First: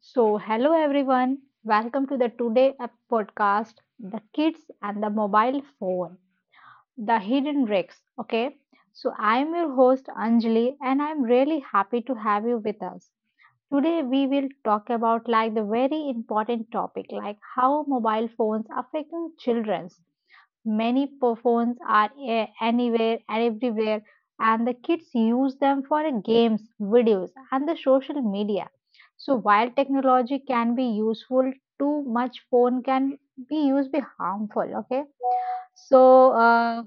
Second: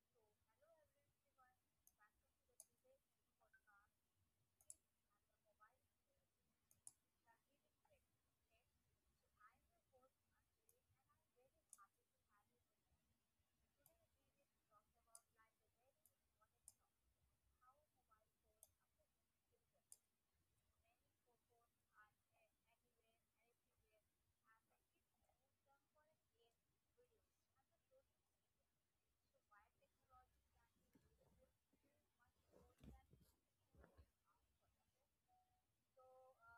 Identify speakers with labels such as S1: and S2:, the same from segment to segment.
S1: So, hello everyone. Welcome to the podcast, The Kids and the Mobile Phone, The Hidden Risks. Okay. So, I'm your host Anjali and I'm really happy to have you with us. Today we will talk about like the very important topic like how mobile phones affecting children. Phones are anywhere and everywhere, and the kids use them for games, videos, and the social media. So while technology can be useful, too much phone can be used be harmful. Okay, so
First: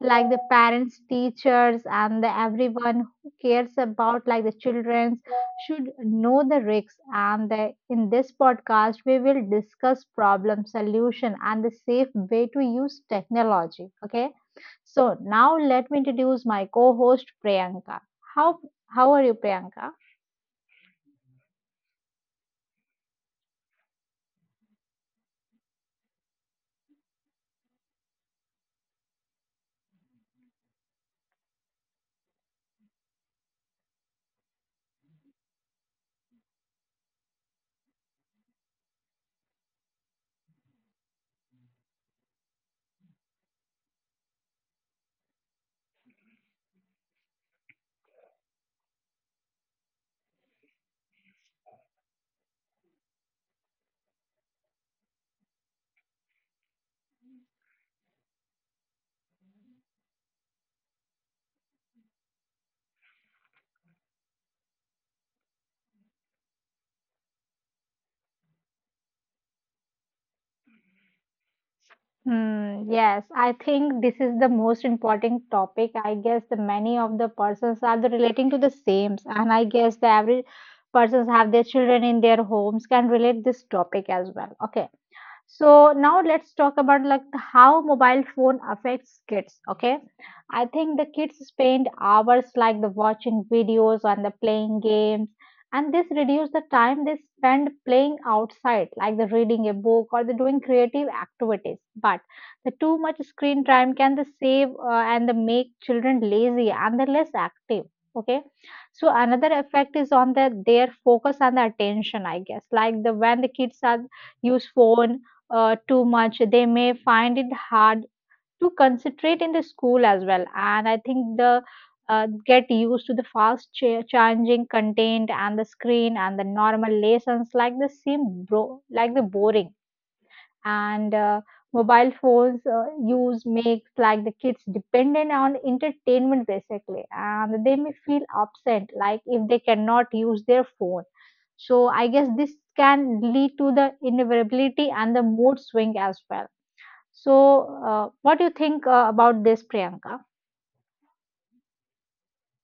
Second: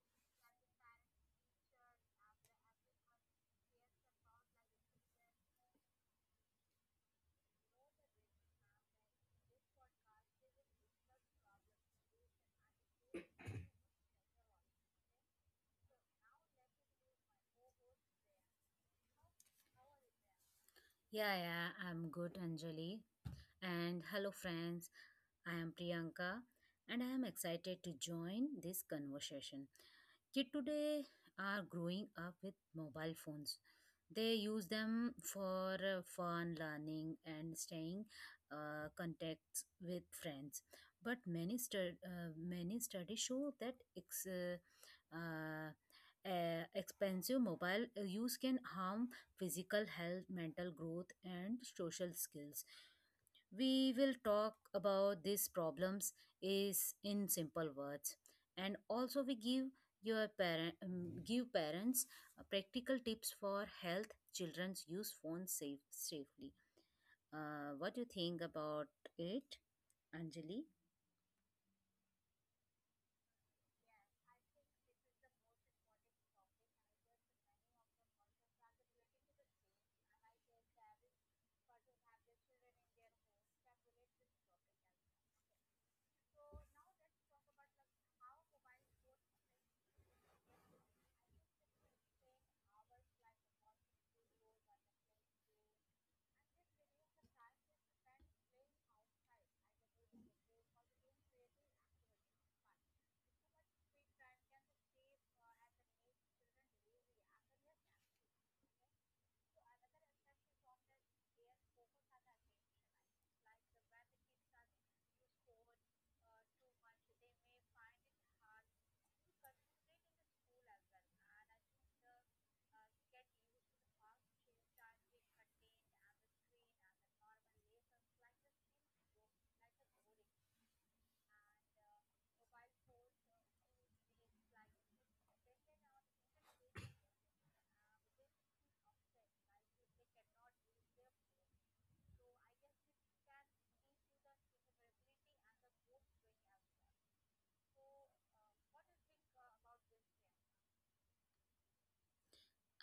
S1: like the parents teachers and the everyone who cares about like the children should know the risks and the, in this podcast we will discuss problem solution and the safe way to use technology. Okay, so now let me introduce my co-host Priyanka. How how are you, Priyanka?
S2: Yeah, yeah, I'm good, Anjali. And hello, friends. I am Priyanka and I am excited to join this conversation. Kids today are growing up with mobile phones. They use them for fun, learning, and staying contacts with friends. But many studies show that uh, expensive mobile use can harm physical health, mental growth, and social skills. We will talk about these problems is in simple words and also we give parents practical tips for health children's use phones safely. What do you think about it, Anjali?
S1: Hmm, yes, I think this is the most important topic. I guess the many of the persons are the relating to the same, and I guess the every persons have their children in their homes can relate this topic as well. Okay, so now let's talk about like how mobile phone affects kids. Okay, I think the kids spend hours like the watching videos and the playing games, and this reduce the time they spend playing outside like the reading a book or the doing creative activities, but the too much screen time can the save and the make children lazy and the less active. Okay, so another effect is on the their focus and the attention. I guess like the when the kids are use phone too much, they may find it hard to concentrate in the school as well. And I think the get used to the changing content and the screen and the normal lessons like the same bro like the boring, and mobile phones use makes like the kids dependent on entertainment basically, and they may feel upset like if they cannot use their phone. So I guess this can lead to the inevitability and the mood swing as well. So, what do you think about this, Priyanka?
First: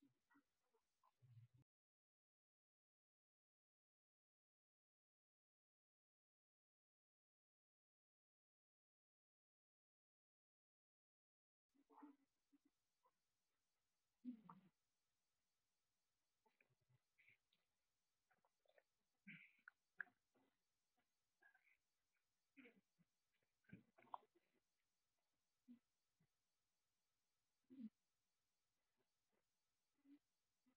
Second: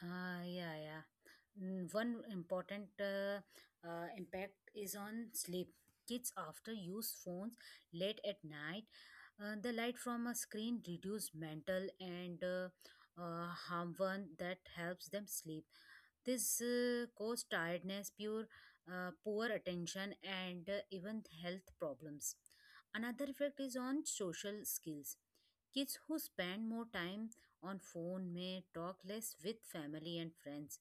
S2: Ah, yeah, yeah. One important impact is on sleep. Kids after use phones late at night. The light from a screen reduce mental and harmful that helps them sleep. This cause tiredness, poor attention, and even health problems. Another effect is on social skills. Kids who spend more time on phone may talk less with family and friends.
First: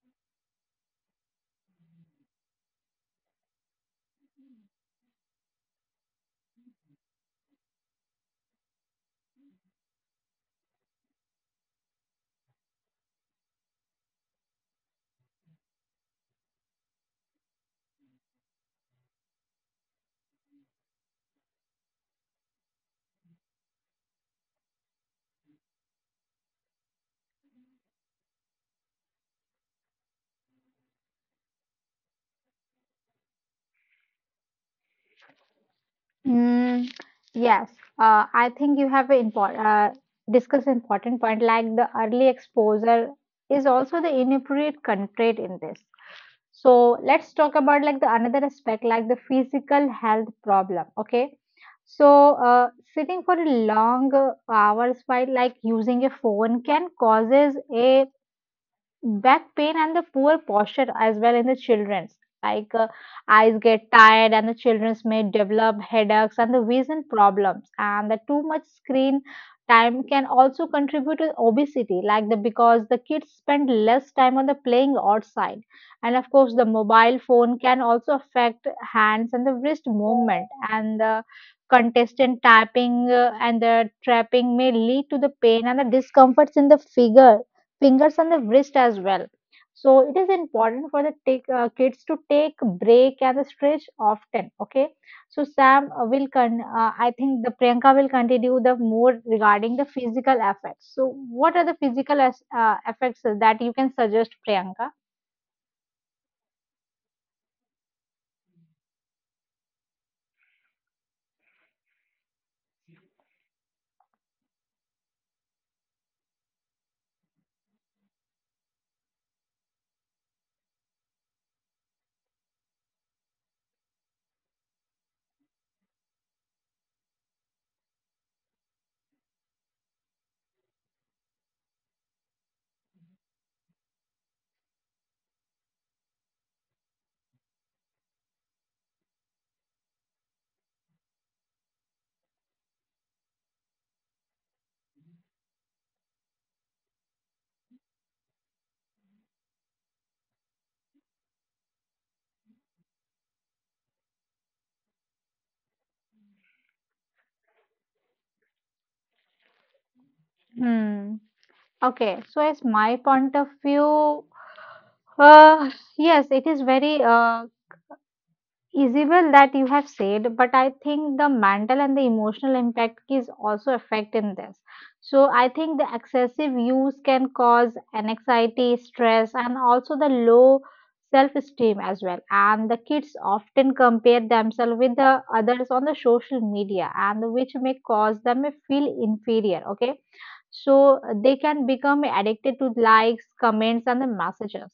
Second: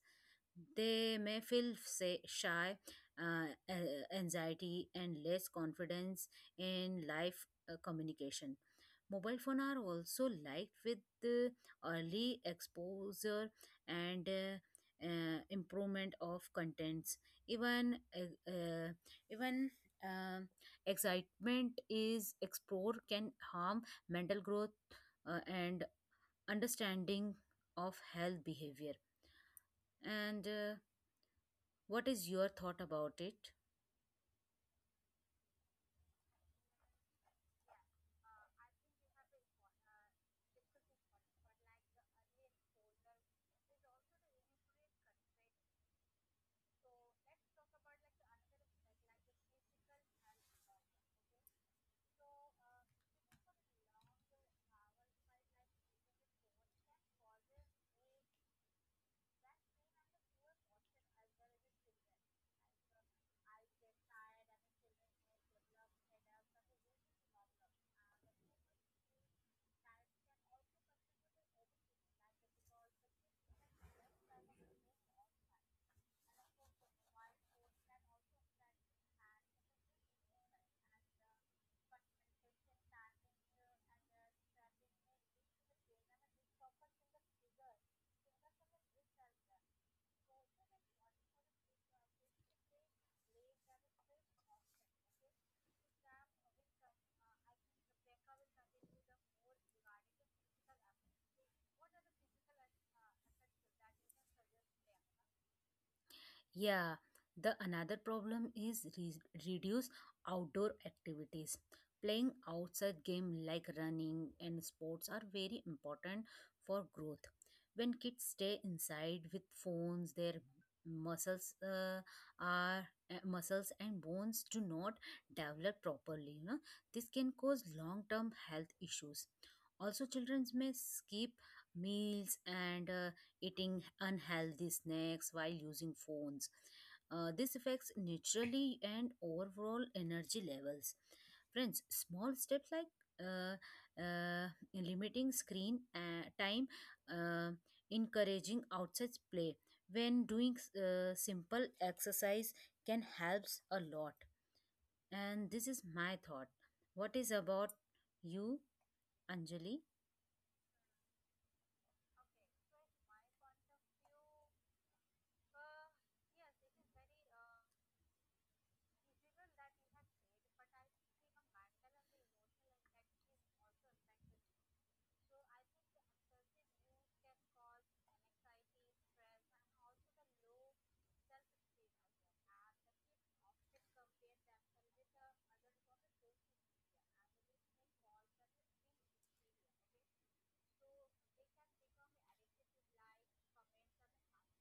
S2: They may feel shy, anxiety, and less confidence in life communication. Mobile phone are also liked with the early exposure and improvement of contents even uh, uh, even um, excitement is explore can harm mental growth and understanding of health behavior. And What is your thought about it?
S1: Mm, yes, I think you have important discuss important point like the early exposure is also the inappropriate constraint in this. So let's talk about like the another aspect like the physical health problem. Okay, so sitting for long hours while like using a phone can causes a back pain and the poor posture as well in the children's. like uh, Eyes get tired and the children's may develop headaches and the vision problems, and the too much screen time can also contribute to obesity like the because the kids spend less time on the playing outside. And of course the mobile phone can also affect hands and the wrist movement, and the contestant tapping and the trapping may lead to the pain and the discomforts in the figure fingers and the wrist as well. So it is important for the take, kids to take break and the stretch often. Okay. So Sam will con. I think the Priyanka will continue the more regarding the physical effects. So what are the physical effects that you can suggest, Priyanka?
S2: Yeah, the another problem is reduce outdoor activities. Playing outside game like running and sports are very important for growth. When kids stay inside with phones, their muscles uh, muscles and bones do not develop properly. This can cause long-term health issues. Also, children may skip meals and eating unhealthy snacks while using phones. This affects naturally and overall energy levels. Friends, small steps like uh, uh, limiting screen time, uh, encouraging outside play when doing simple exercise can helps a lot. And this is my thought. What is about you, Anjali?
S1: Hmm. Okay. So as my point of view, uh, yes, it is very Isabel, that you have said, but I think the mental and the emotional impact is also affecting this. So I think the excessive use can cause anxiety, stress, and also the low self-esteem as well. And the kids often compare themselves with the others on the social media, and which may cause them to feel inferior. Okay, so they can become addicted to likes, comments, and the messages.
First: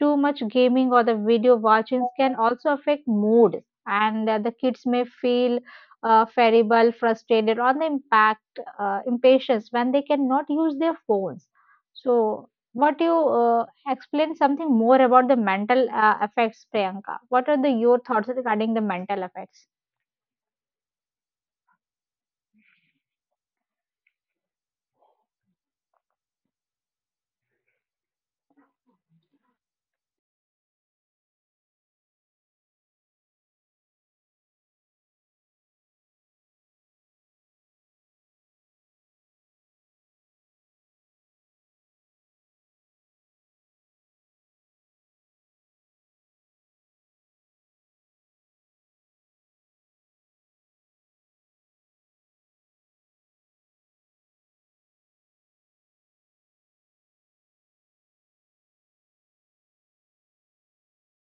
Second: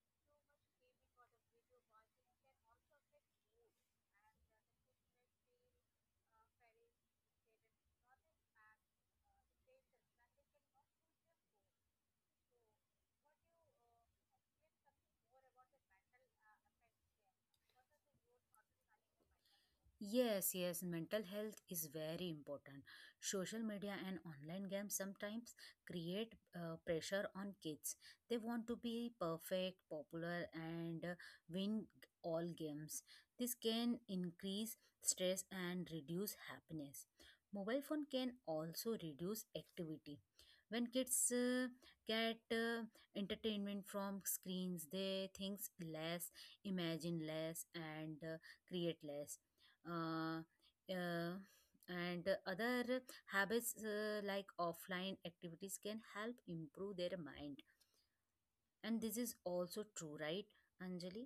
S1: Too much gaming or the video watchings can also affect mood, and the kids may feel feeble, frustrated, or the impact impatience when they cannot use their phones. So, what you explain something more about the mental effects, Priyanka? What are the your thoughts regarding the mental effects?
S2: Yes, yes, mental health is very important. Social media and online games sometimes create pressure on kids. They want to be perfect, popular, and win all games. This can increase stress and reduce happiness. Mobile phone can also reduce activity. When kids get entertainment from screens, they think less, imagine less, and create less uh, uh, and other habits like offline activities can help improve their mind. And this is also true, right, Anjali?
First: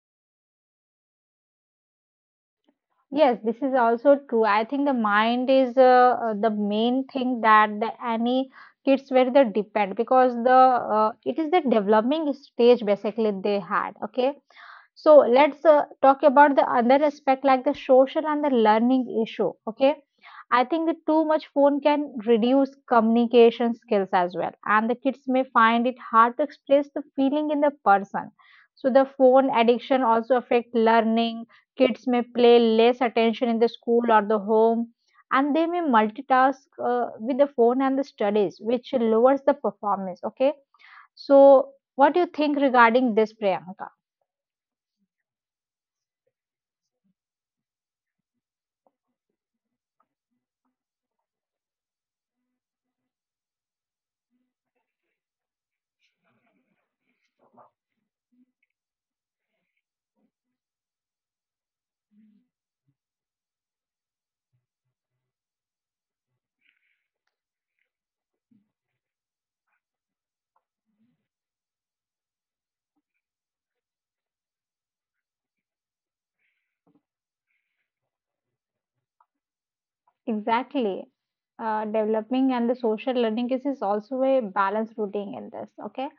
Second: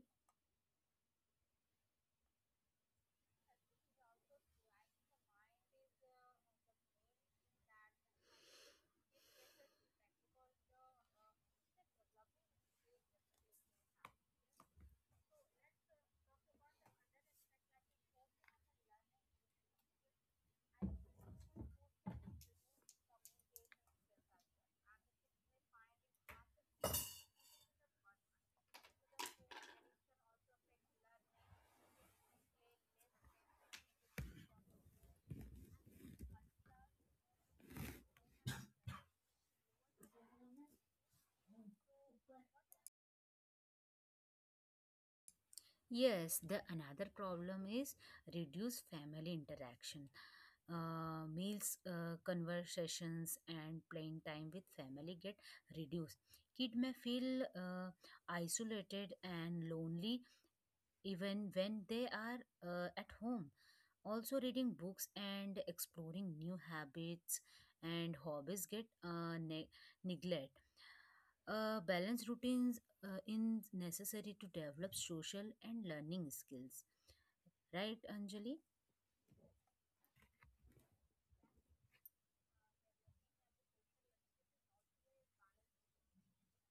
S1: Yes, this is also true. I think the mind is the main thing that the any kids where they depend because the it is the developing stage basically they had. Okay, so let's talk about the other aspect like the social and the learning issue. Okay. I think that too much phone can reduce communication skills as well, and the kids may find it hard to express the feeling in the person. So the phone addiction also affect learning. Kids may play less attention in the school or the home, and they may multitask with the phone and the studies, which lowers the performance. Okay, so what do you think regarding this, Priyanka?
S2: Yes, the another problem is reduce family interaction. Meals, conversations, and playing time with family get reduced. Kid may feel isolated and lonely even when they are at home. Also, reading books and exploring new habits and hobbies get neglect. Balanced routines is necessary to develop social and learning skills, right, Anjali?
S1: Exactly. Developing and the social learning is also a balanced routine in this. Okay.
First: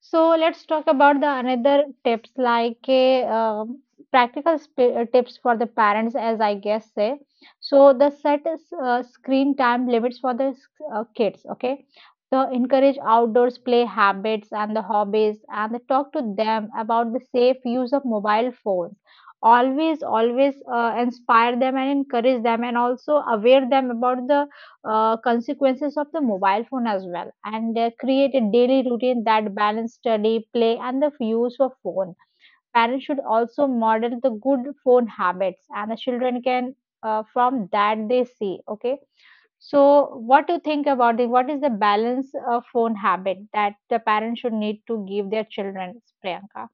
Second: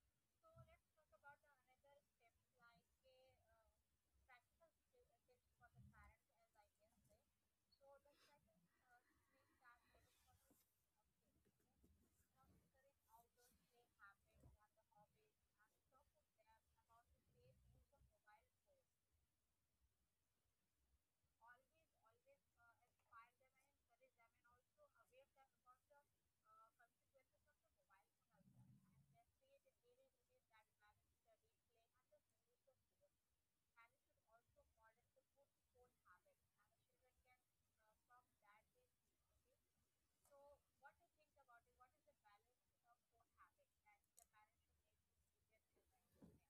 S1: So let's talk about the another tips like practical tips for the parents, as I guess say. So the set is, screen time limits for the kids. Okay, so encourage outdoors play habits and the hobbies, and talk to them about the safe use of mobile phones. Always, inspire them and encourage them, and also aware them about the consequences of the mobile phone as well, and create a daily routine that balance study play and the use of phone. Parents should also model the good phone habits, and the children can from that they see. Okay, so what do you think about the what is the balance of phone habit that the parents should need to give their children, Priyanka?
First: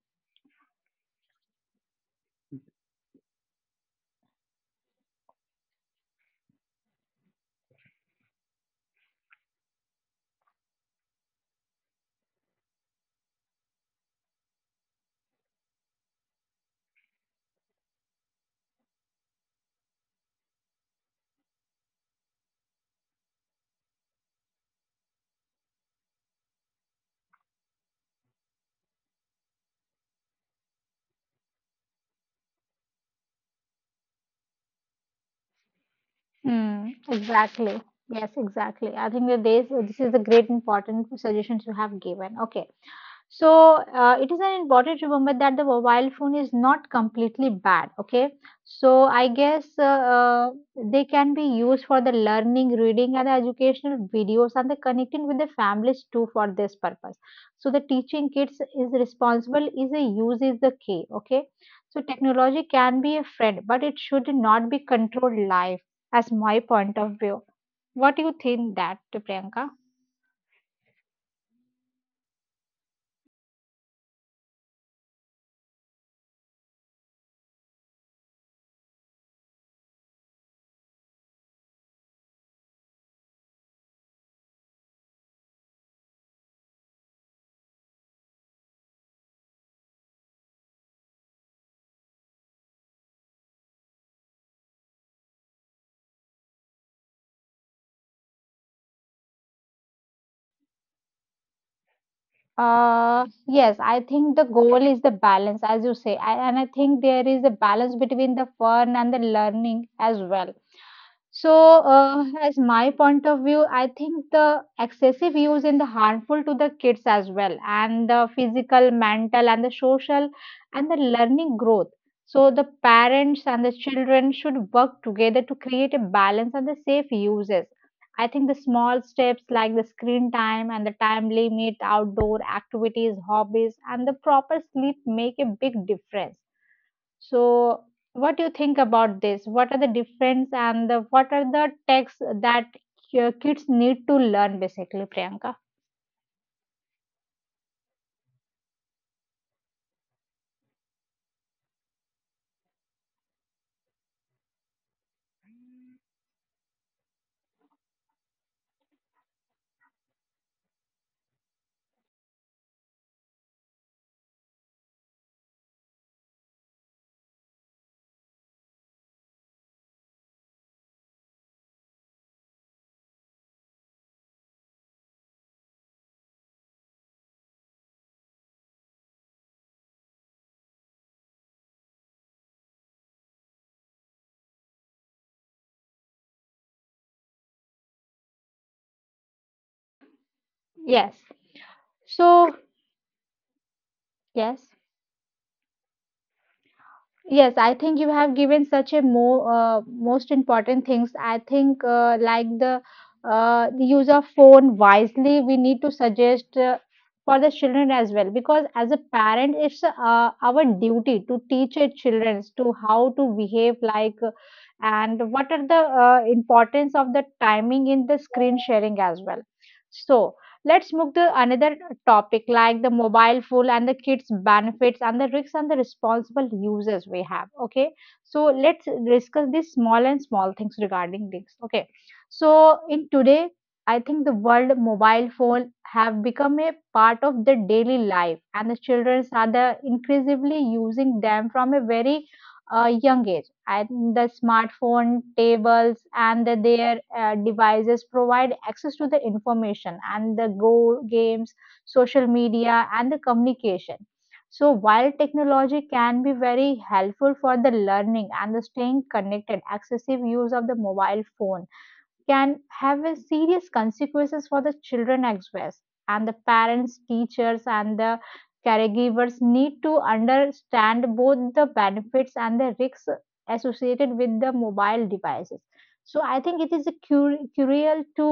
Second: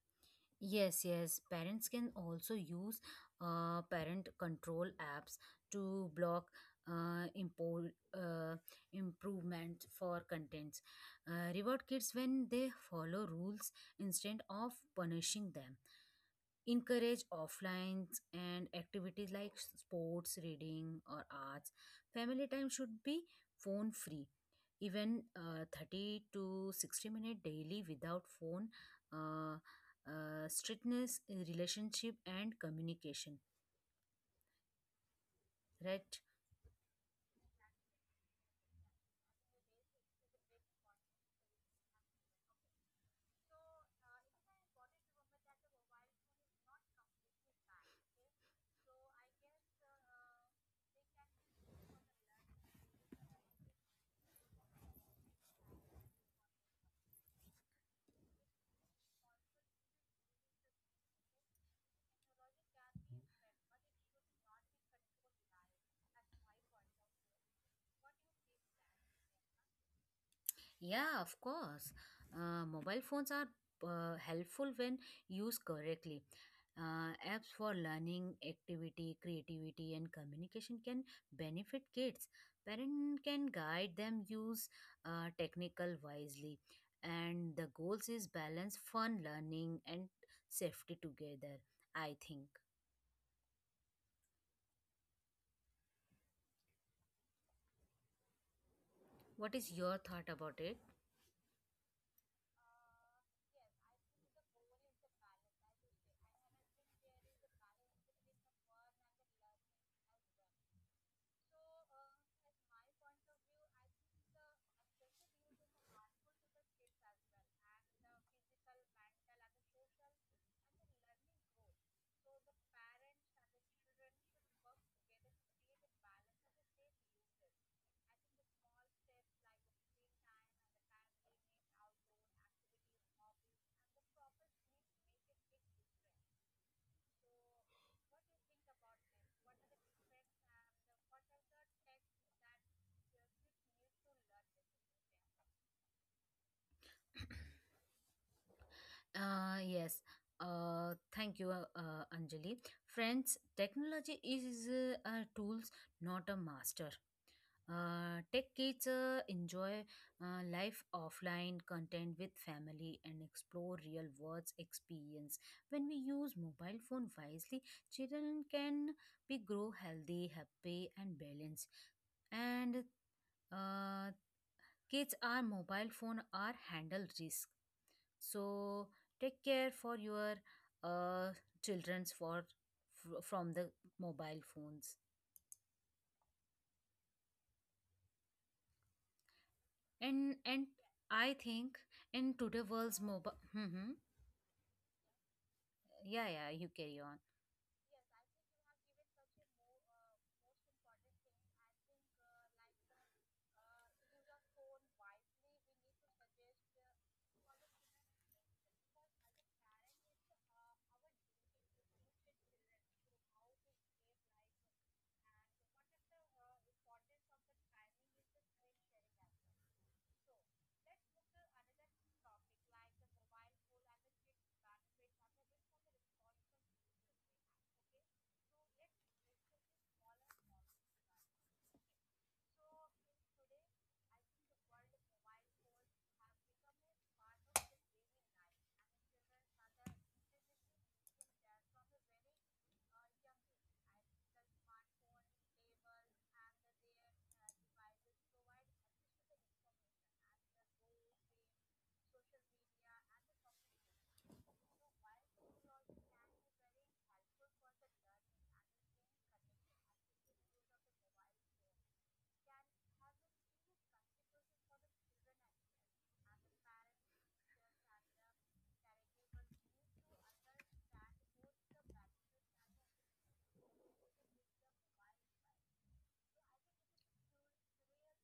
S2: Yes, yes, parents can also use parent control apps to block uh, impo- uh, improvement for contents. Reward kids when they follow rules instead of punishing them. Encourage offlines and activities like sports, reading, or arts. Family time should be phone free, even 30 to 60 minute daily without phone. uh, Strictness in relationship and communication, right?
S1: Hmm, exactly. Yes, exactly. I think that this is a great important suggestions you have given. Okay. So it is an important to remember that the mobile phone is not completely bad. Okay, so I guess they can be used for the learning, reading, and educational videos, and the connecting with the families too for this purpose. So the teaching kids is responsible is a use is the key. Okay, so technology can be a friend, but it should not be controlled life, as my point of view. What do you think that, Priyanka?
S2: Yeah, of course. Mobile phones are helpful when used correctly. Apps for learning, activity, creativity, and communication can benefit kids. Parent can guide them use technical wisely, and the goals is balance, fun, learning, and safety together. I think. What is your thought about it?
S1: Yes, I think the goal is the balance, as you say, I, and I think there is a balance between the fun and the learning as well. So, as my point of view, I think the excessive use in the harmful to the kids as well, and the physical, mental, and the social, and the learning growth. So, the parents and the children should work together to create a balance and the safe uses. I think the small steps like the screen time and the time limit, outdoor activities, hobbies, and the proper sleep make a big difference. So, what do you think about this? What are the difference and the, what are the texts that your kids need to learn basically, Priyanka?
S2: Yes. Thank you, Anjali. Friends, technology is a tools, not a master. Tech kids enjoy life offline content with family and explore real world experience. When we use mobile phone wisely, children can be grow healthy, happy, and balanced. And uh, kids are mobile phone are handle risk, so take care for your uh, children's for from the mobile phones, and
S1: Yes.
S2: I think in
S1: So,
S2: today world's mobile
S1: yes.
S2: yeah, yeah, you carry on.
S1: Yes, I think you have given such a mo most important things. I think like the use of phone wisely, we need to suggest for the children as well, because as a parent, it's our duty to teach our children to how to behave like and what are the importance of the timing in the screen sharing as well. So let's move to another topic like the mobile phone and the kids' benefits and the risks and the responsible users we have. Okay, so let's discuss these small and small things regarding this. Okay, so in today, I think the world mobile phone have become a part of the daily life, and the children are the increasingly using them from a very a young age. And the smartphone, tables, and the, their devices provide access to the information and the go games, social media, and the communication. So while technology can be very helpful for the learning and the staying connected, excessive use of the mobile phone can have a serious consequences for the children as well, and the parents teachers and the caregivers need to understand both the benefits and the risks associated with the mobile devices. So I think it is a cruel to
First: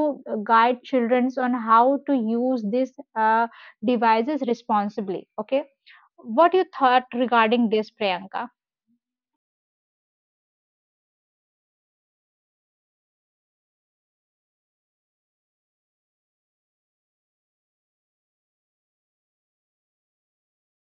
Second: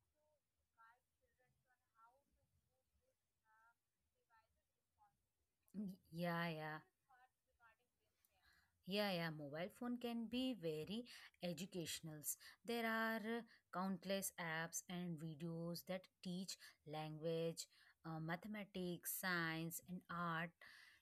S1: guide children on how to use these uh, devices responsibly. Okay,
S2: Yeah,
S1: what you
S2: yeah.
S1: thought regarding this, Priyanka?
S2: Yeah, yeah, mobile phone can be very educational. There are countless apps and videos that teach language, mathematics, science, and art.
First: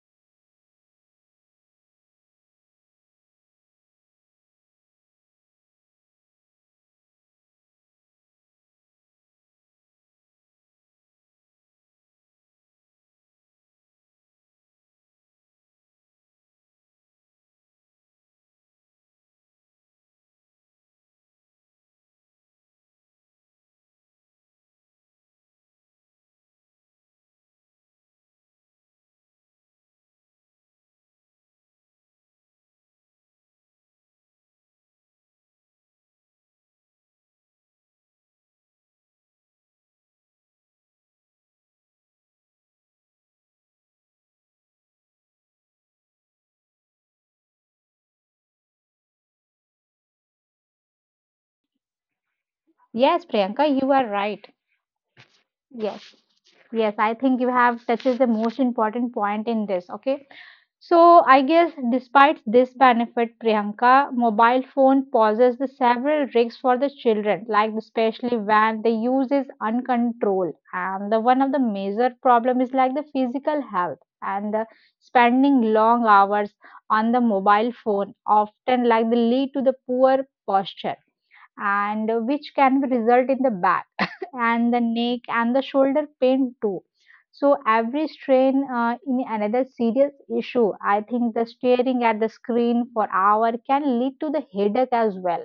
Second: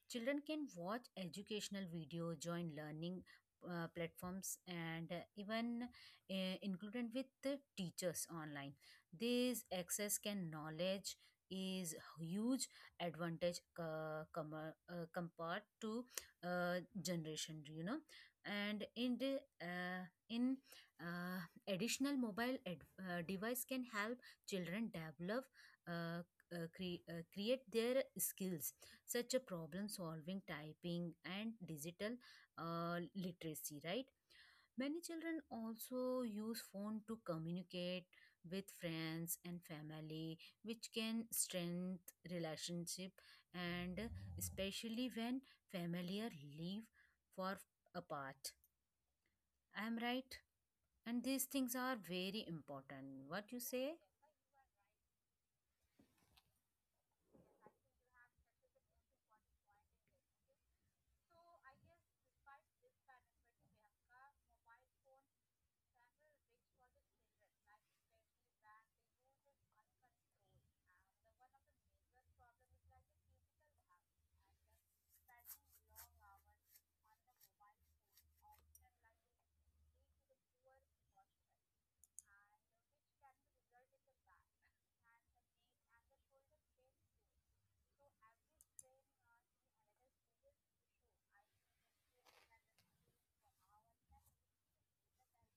S2: Children can watch educational video, join learning platforms, and even included with the teachers online. This access can knowledge is huge advantage compared to uh, generation. And uh, in uh, additional mobile device can help children develop uh, create their skills, such a problem solving, typing, and digital literacy, right? Many children also use phone to communicate with friends and family, which can strengthen relationship, and especially when familiar live for apart. I am right, and these things are very important. What you
S1: Yes,
S2: say?
S1: Priyanka, you are right. Yes. Yes, I think you have touches the most important point in this. Okay. So I guess despite this benefit, Priyanka, mobile phone poses the several risks for the children, like especially when the use is uncontrolled. And the one of the major problem is like the physical health and the spending long hours on the mobile phone often like the lead to the poor posture, and which can result in the bad and the neck and the shoulder pain too. So every strain in another serious issue. I think the staring at the screen for hour can lead to the headache as well,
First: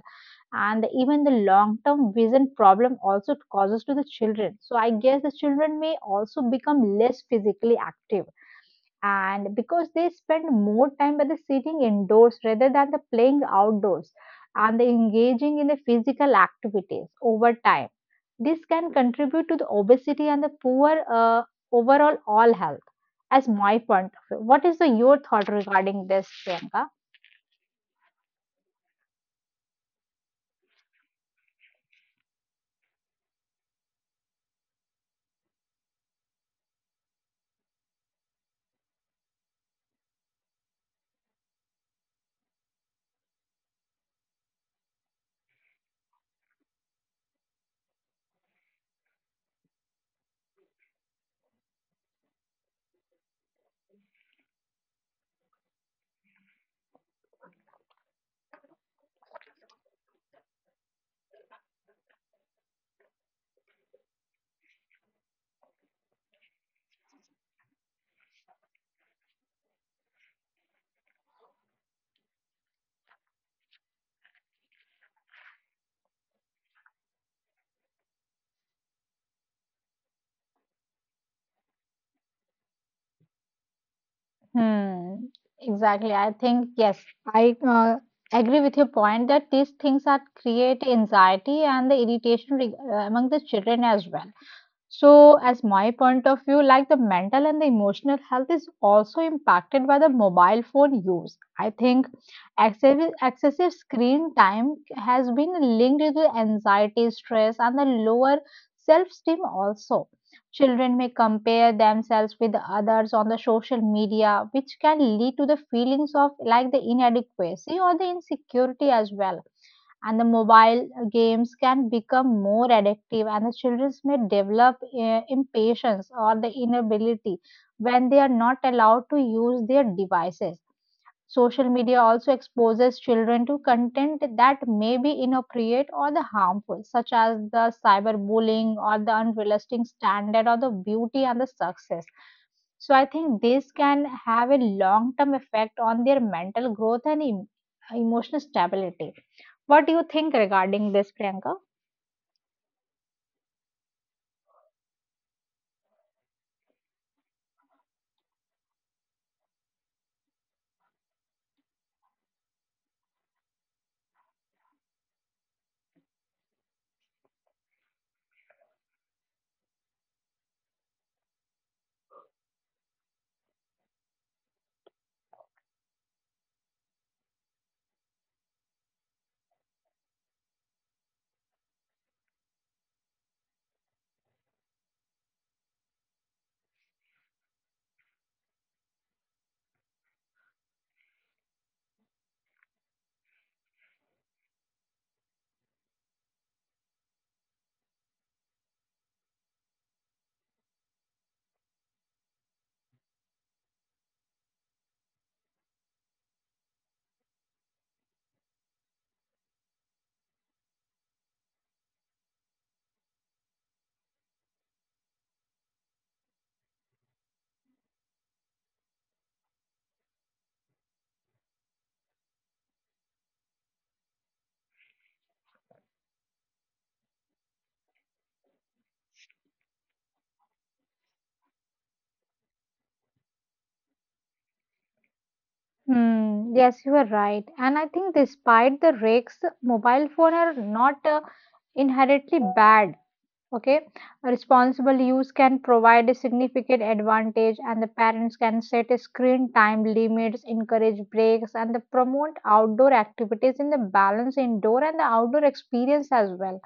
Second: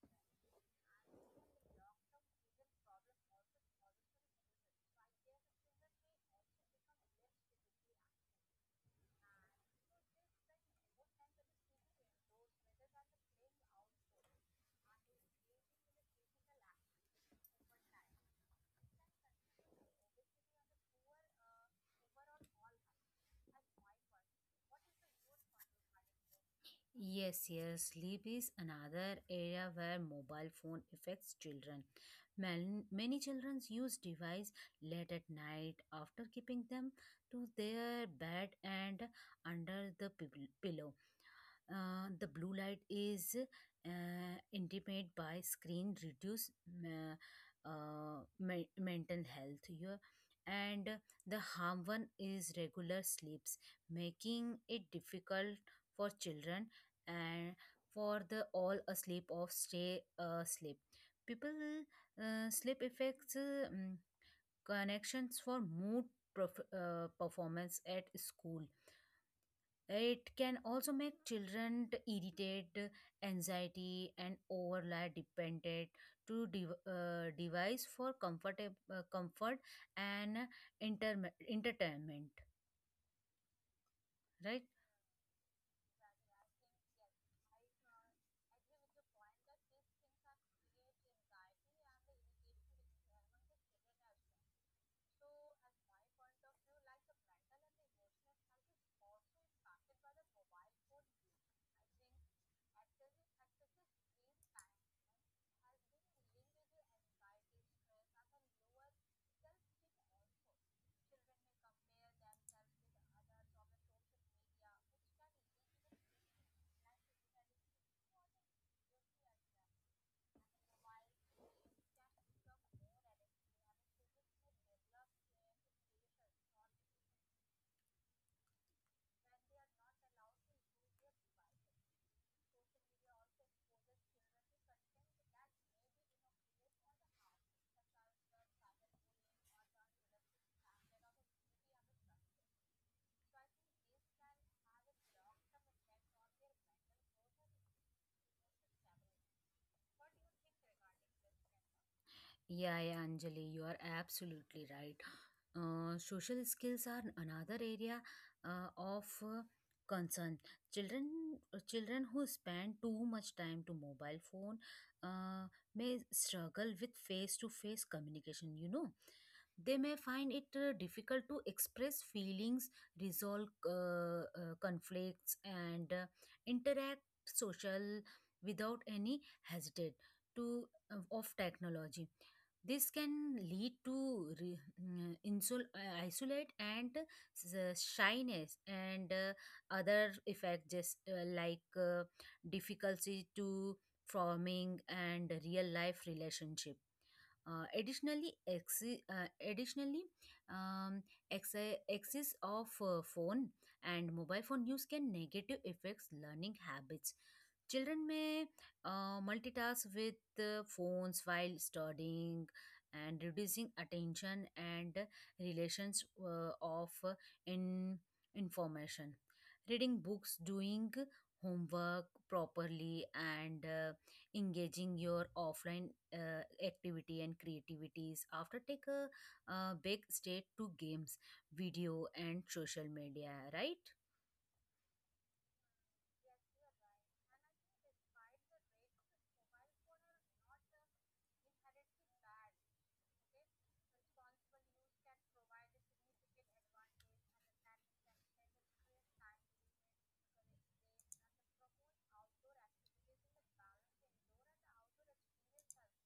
S1: and even the long-term vision problem also causes to the children. So I guess the children may also become less physically active, and because they spend more time by the sitting indoors rather than the playing outdoors, and the engaging in the physical activities over time this can contribute to the obesity and the poor overall all health, as my point of view. What is the, your thought regarding this, Priyanka?
S2: Yes, yes, sleep is another area where mobile phone affects children. Many children use device late at night after keeping them to their bed and under the pillow. The blue light is intimate by screen reduce ma- mental health your, and the harm one is regular sleeps, making it difficult for children and for the all asleep of stay asleep people. Sleep affects connections for mood, performance at school. It can also make children irritate, anxiety, and overly dependent to device for comfort and entertainment, right?
S1: Hmm, exactly. I think, yes, I agree with your point that these things are create anxiety and the irritation among the children as well. So, as my point of view, like the mental and the emotional health is also impacted by the mobile phone use. I think excessive screen time has been linked to anxiety, stress, and the lower self esteem also. Children may compare themselves with others on the social media, which can lead to the feelings of like the inadequacy or the insecurity as well, and the mobile games can become more addictive and the children may develop impatience or the inability when they are not allowed to use their devices. Social media also exposes children to content that may be inappropriate or the harmful such as the cyberbullying or the unrealistic standard or the beauty and the success. So I think this can have a long term effect on their mental growth and emotional stability. What do you think regarding this, Priyanka?
S2: Yeah, yeah, Anjali, you are absolutely right. Social skills are another area of concern. Children, children who spend too much time to mobile phone uh, may struggle with face-to-face communication. They may find it difficult to express feelings, resolve conflicts, and interact social without any hesitate to of technology. This can lead to isolate and shyness, and other effects, just like difficulty to forming and real life relationship. Additionally, uh, additionally, um, ex- excess of phone and mobile phone use can negative affects learning habits. Children may multitask with phones while studying, and reducing attention and relations of in information. Reading books, doing homework properly, and engaging your offline activity and creativities after take a big state to games, video, and social media, right?
S1: Hmm, yes, you are right. And I think despite the risks, mobile phone are not inherently bad. Okay, responsible use can provide a significant advantage, and the parents can set a screen time limits, encourage breaks, and the promote outdoor activities in the balance indoor and the outdoor experience as well.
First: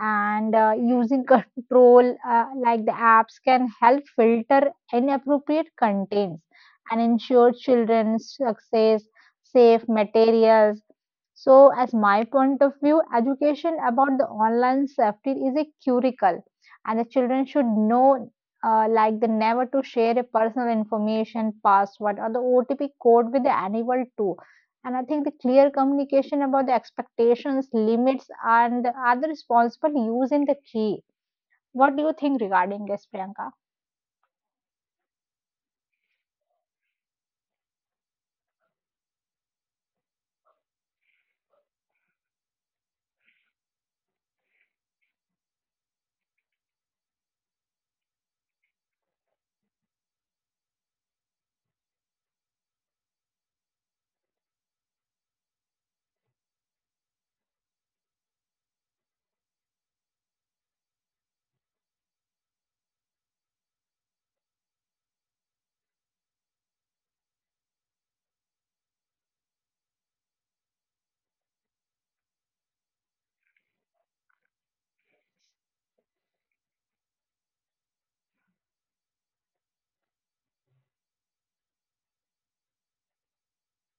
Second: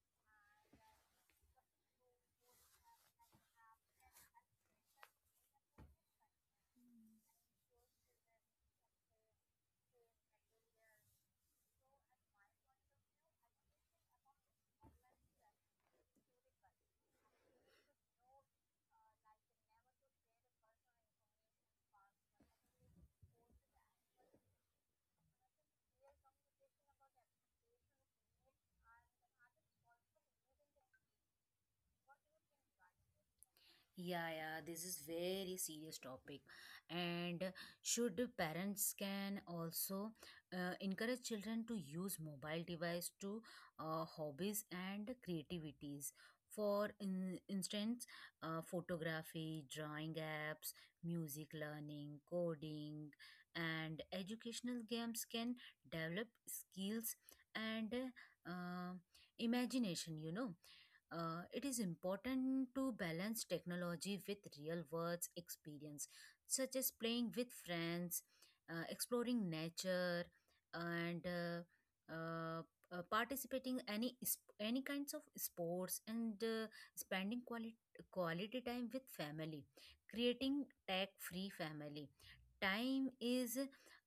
S1: And using control like the apps can help filter inappropriate contents and ensure children's access safe materials. So as my point of view education about the online safety is a curricle, and the children should know like the never to share a personal information password or the otp code with the animal too. And I think the clear communication about the expectations, limits, and other responsible use in the key. What do you think regarding this, Priyanka?
S2: Yeah, yeah, this is very serious topic, and should parents can also encourage children to use mobile device to hobbies and creativities. For instance, photography, drawing apps, music learning, coding, and educational games can develop skills and uh, imagination. It is important to balance technology with real world experience, such as playing with friends, exploring nature, and participating any kinds of sports, and spending quality time with family, creating tech free family. Time is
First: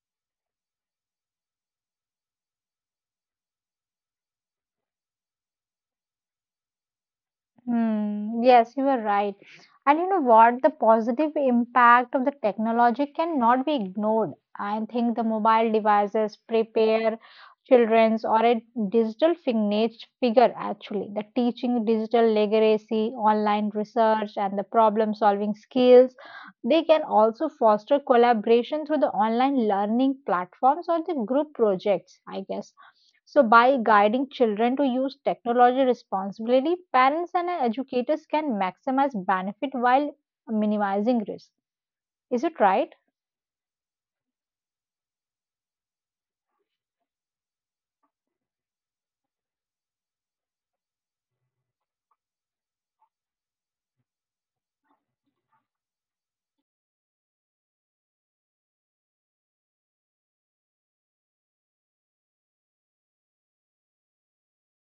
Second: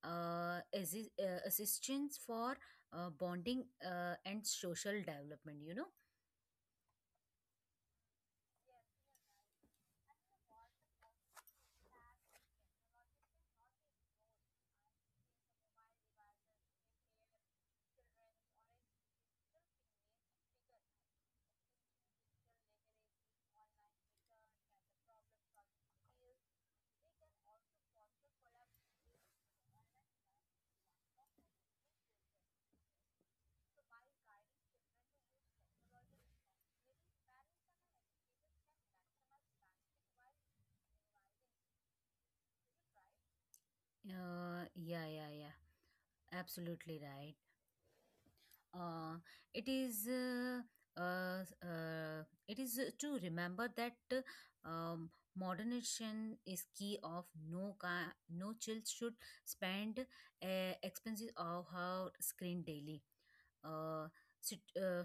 S2: assistance for bonding and social development.
S1: Hmm, yes, you are right. And you know what? The positive impact of the technology cannot be ignored. I think the mobile devices prepare children's or a digital fignage figure actually. The teaching digital literacy, online research, and the problem solving skills. They can also foster collaboration through the online learning platforms or the group projects, I guess. So, by guiding children to use technology responsibly, parents and educators can maximize benefit while minimizing risk. Is it right?
S2: Yeah, yeah, yeah. Absolutely right. uh, it is uh, uh, to remember that um, moderation is key of no child should spend expenses of her screen daily. uh, sit- uh,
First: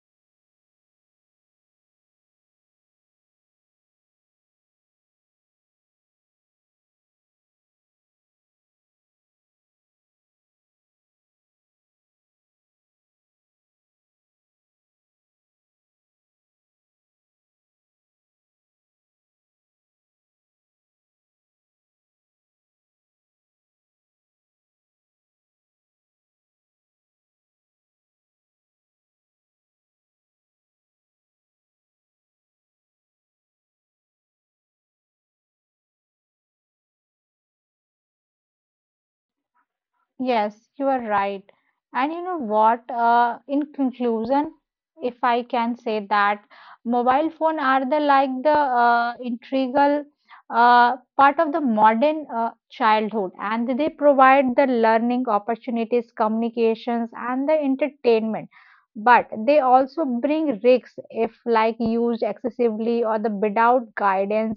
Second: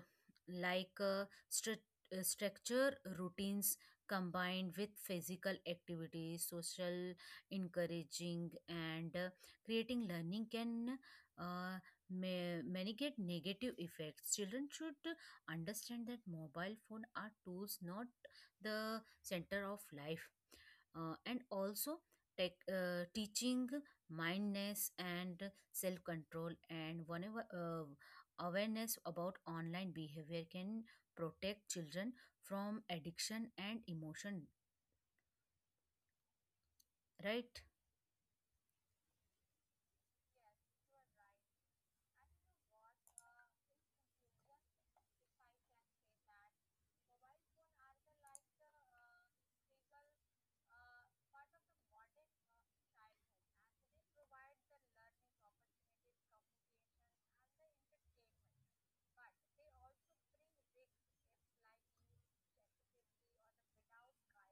S2: like uh, stru- Structure routines combined with physical activity, social encouraging, and creating learning can uh, may many get negative effects. Children should understand that mobile phone are tools, not the center of life. And also teaching mindness and self control, and whenever awareness about online behavior can protect children from addiction and emotion, right?
S1: Yes, you are right. And you know what? In conclusion, if I can say that, mobile phone are the like the integral part of the modern childhood, and they provide the learning opportunities, communications, and the entertainment. But they also bring risks if like used excessively or the without guidance.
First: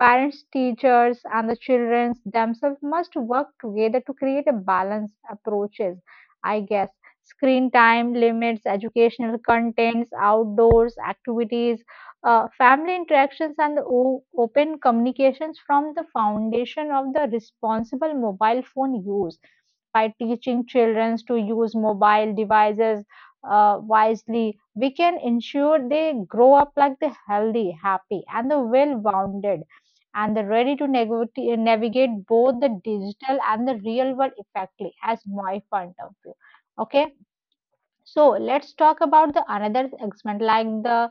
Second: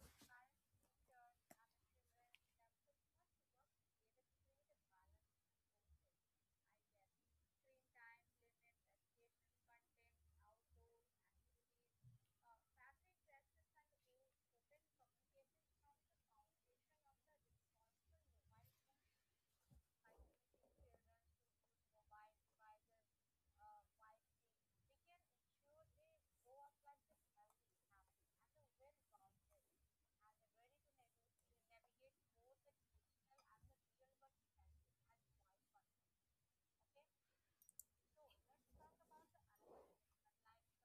S1: Parents, teachers, and the children themselves must work together to create a balanced approaches, I guess. Screen time limits, educational contents, outdoors activities, family interactions, and the open communications from the foundation of the responsible mobile phone use, by teaching children to use mobile devices wisely, we can ensure they grow up like the healthy, happy, and the well-rounded and they're ready to navigate both the digital and the real world effectively, as my point of view. Okay, so let's talk about the another segment like the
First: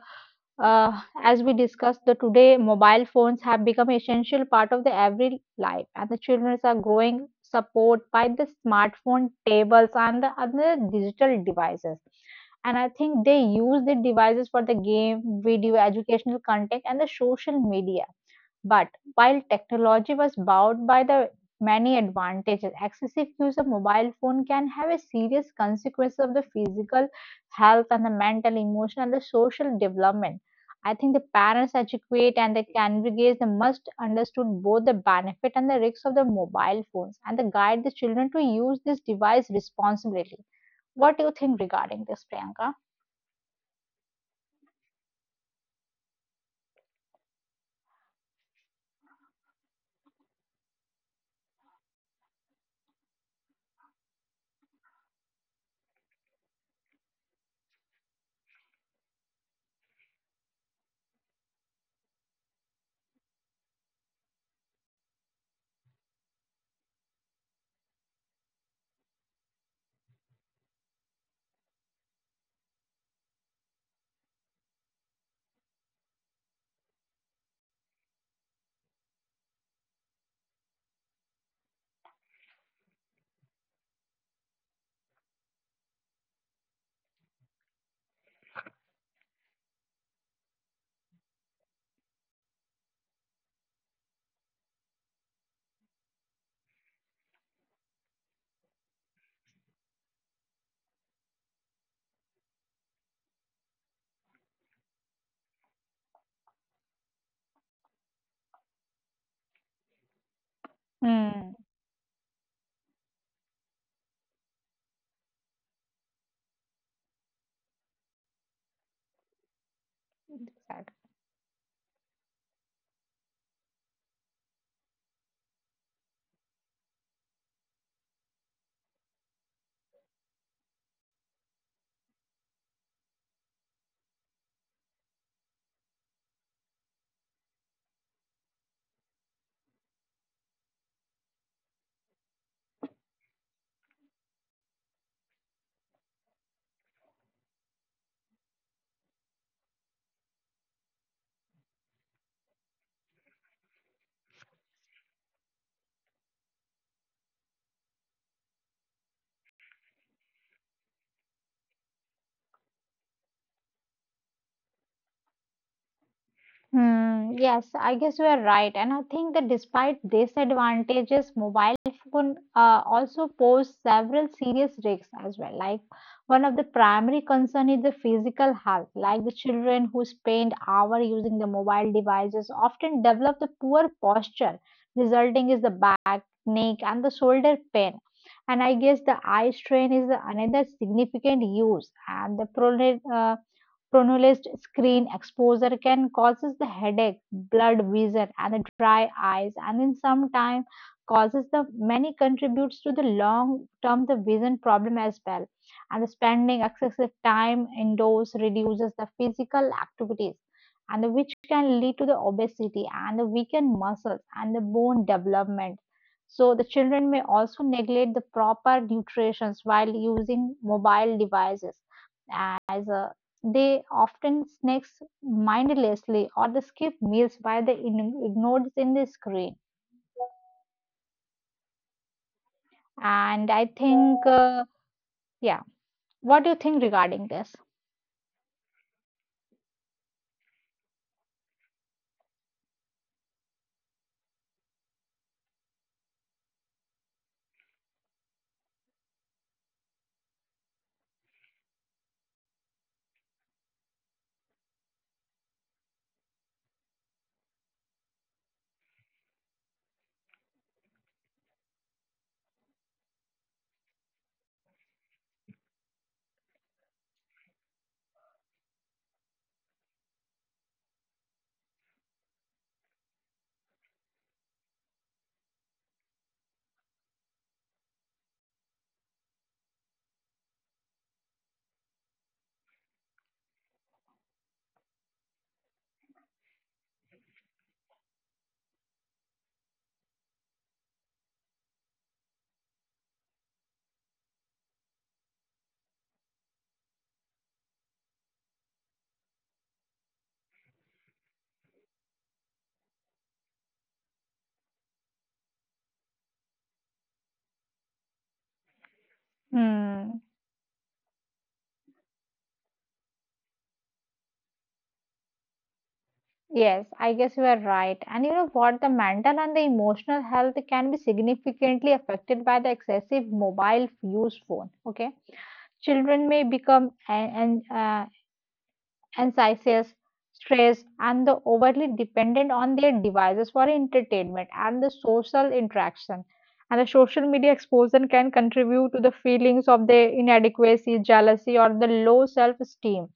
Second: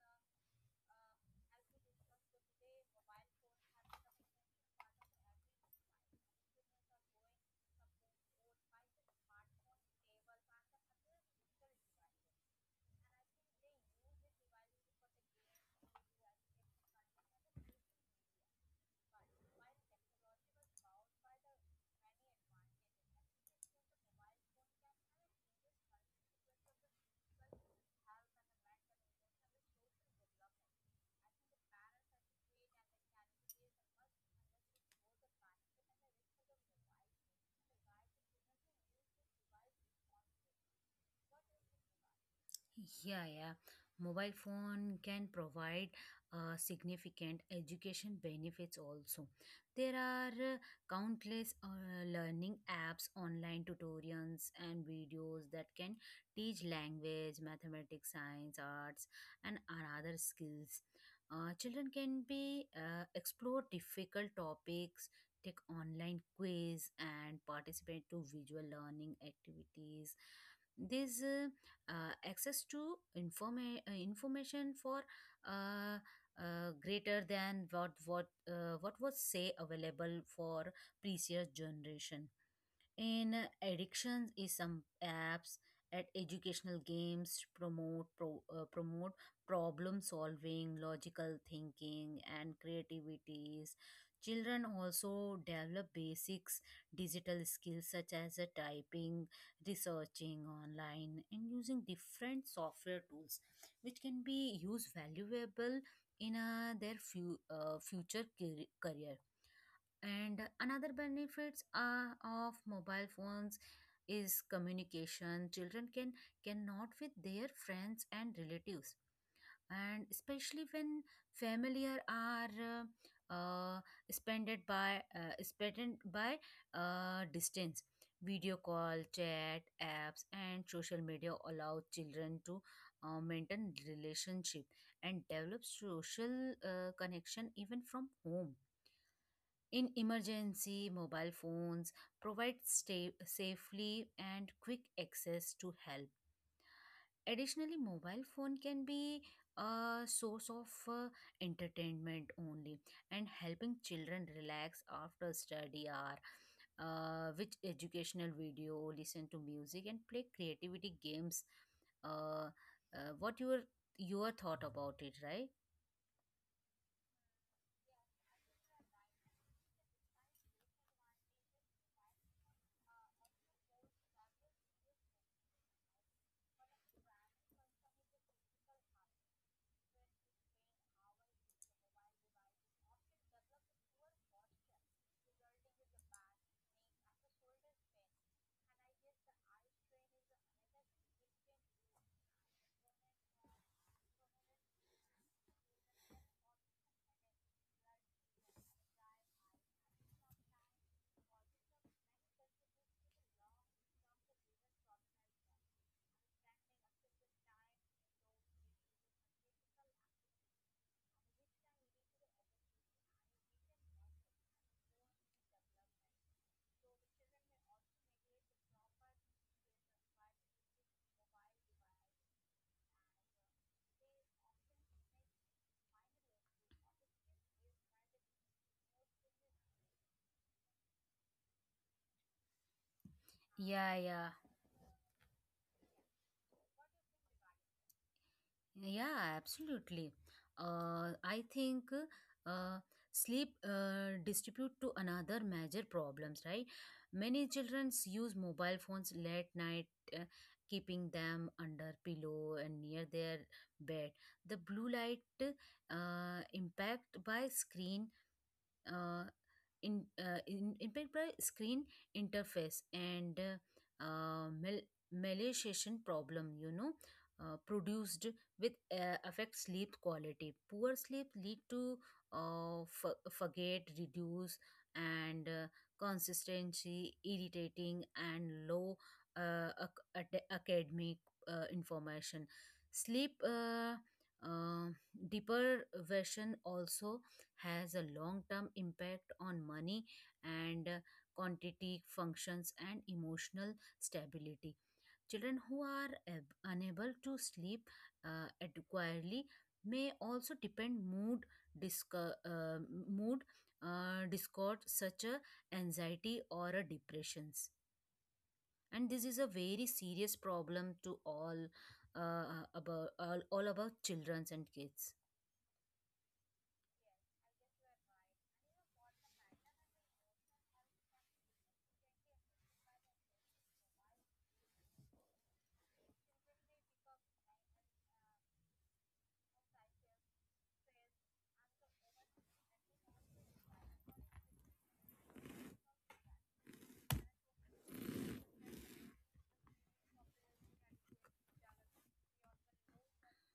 S1: as we discussed the today mobile phones have become essential part of the every life and the children are growing support by the smartphone tables and the other digital devices. And I think they use the devices for the game video educational content and the social media. But while technology was bound by the many advantages, excessive use of mobile phone can have a serious consequence of the physical health and the mental, emotional, and the social development. I think the parents educate and the congregate they must understand both the benefit and the risks of the mobile phones and they guide the children to use this device responsibly. What do you think regarding this, Priyanka?
S2: Yeah, yeah. Mobile phone can provide significant education benefits also. There are countless learning apps, online tutorials, and videos that can teach language, mathematics, science, arts, and other skills. Children can be explore difficult topics, take online quiz, and participate to visual learning activities. This access to information for uh, greater than what was say available for previous generation. In addictions, is some apps at educational games promote problem solving, logical thinking, and creativities. Children also develop basics digital skills, such as typing, researching online, and using different software tools, which can be used valuable in their future career. And another benefits
S1: Hmm.
S2: of mobile phones is communication. Children cannot with their friends and relatives, and especially when familiar are spended by spent by distance. Video call, chat apps, and social media allow children to maintain relationship and develop social connection even from home. In emergency, mobile phones provide stay safely and quick access to help. Additionally, mobile phone can be a source of entertainment only, and helping children relax after study hour, which educational video, listen to music, and play creativity games. Uh, what your thought about it, right?
S1: Hmm, yes, I guess you are right. And I think that despite disadvantages, mobile phone also pose several serious risks as well. Like one of the primary concern is the physical health. Like the children who spend hour using the mobile devices often develop the poor posture, resulting is the back, neck, and the shoulder pain. And I guess the eye strain is the another significant use and the prolonged Pronounced screen exposure can causes the headache, blood vision, and the dry eyes, and in some time causes the many contributes to the long term the vision problem as well. And the spending excessive time indoors reduces the physical activities, and which can lead to the obesity and the weakened muscles and the bone development. So the children may also neglect the proper nutrition while using mobile devices as a they often snacks mindlessly or they skip meals while they ignored in the screen. And I
S2: Yeah, yeah.
S1: think, yeah, what do you think regarding this?
S2: Yeah, absolutely. I think uh, sleep distribute to another major problems, right? Many children use mobile phones late night, uh, keeping them under pillow and near their bed. The blue light impact by screen. Uh, in impact by screen interface and mal- maliciation problem produced with affect sleep quality poor sleep lead to forget reduce and consistency irritating and low academic information sleep uh, deprivation also has a long term impact on money and quantity functions and emotional stability. Children who are unable to sleep adequately may also depend mood disco- uh, mood discord such as anxiety or a depressions, and this is a very serious
S1: Hmm.
S2: problem to all, uh, about all, about children and kids.
S1: Yes, I guess you are right. And you know what? The mental and the emotional health can be significantly affected by the excessive mobile use phone. Okay. Children may become anxious, stressed, and the overly dependent on their devices for entertainment and the social interaction. And the social media exposure can contribute to the feelings of their inadequacy, jealousy, or the low self esteem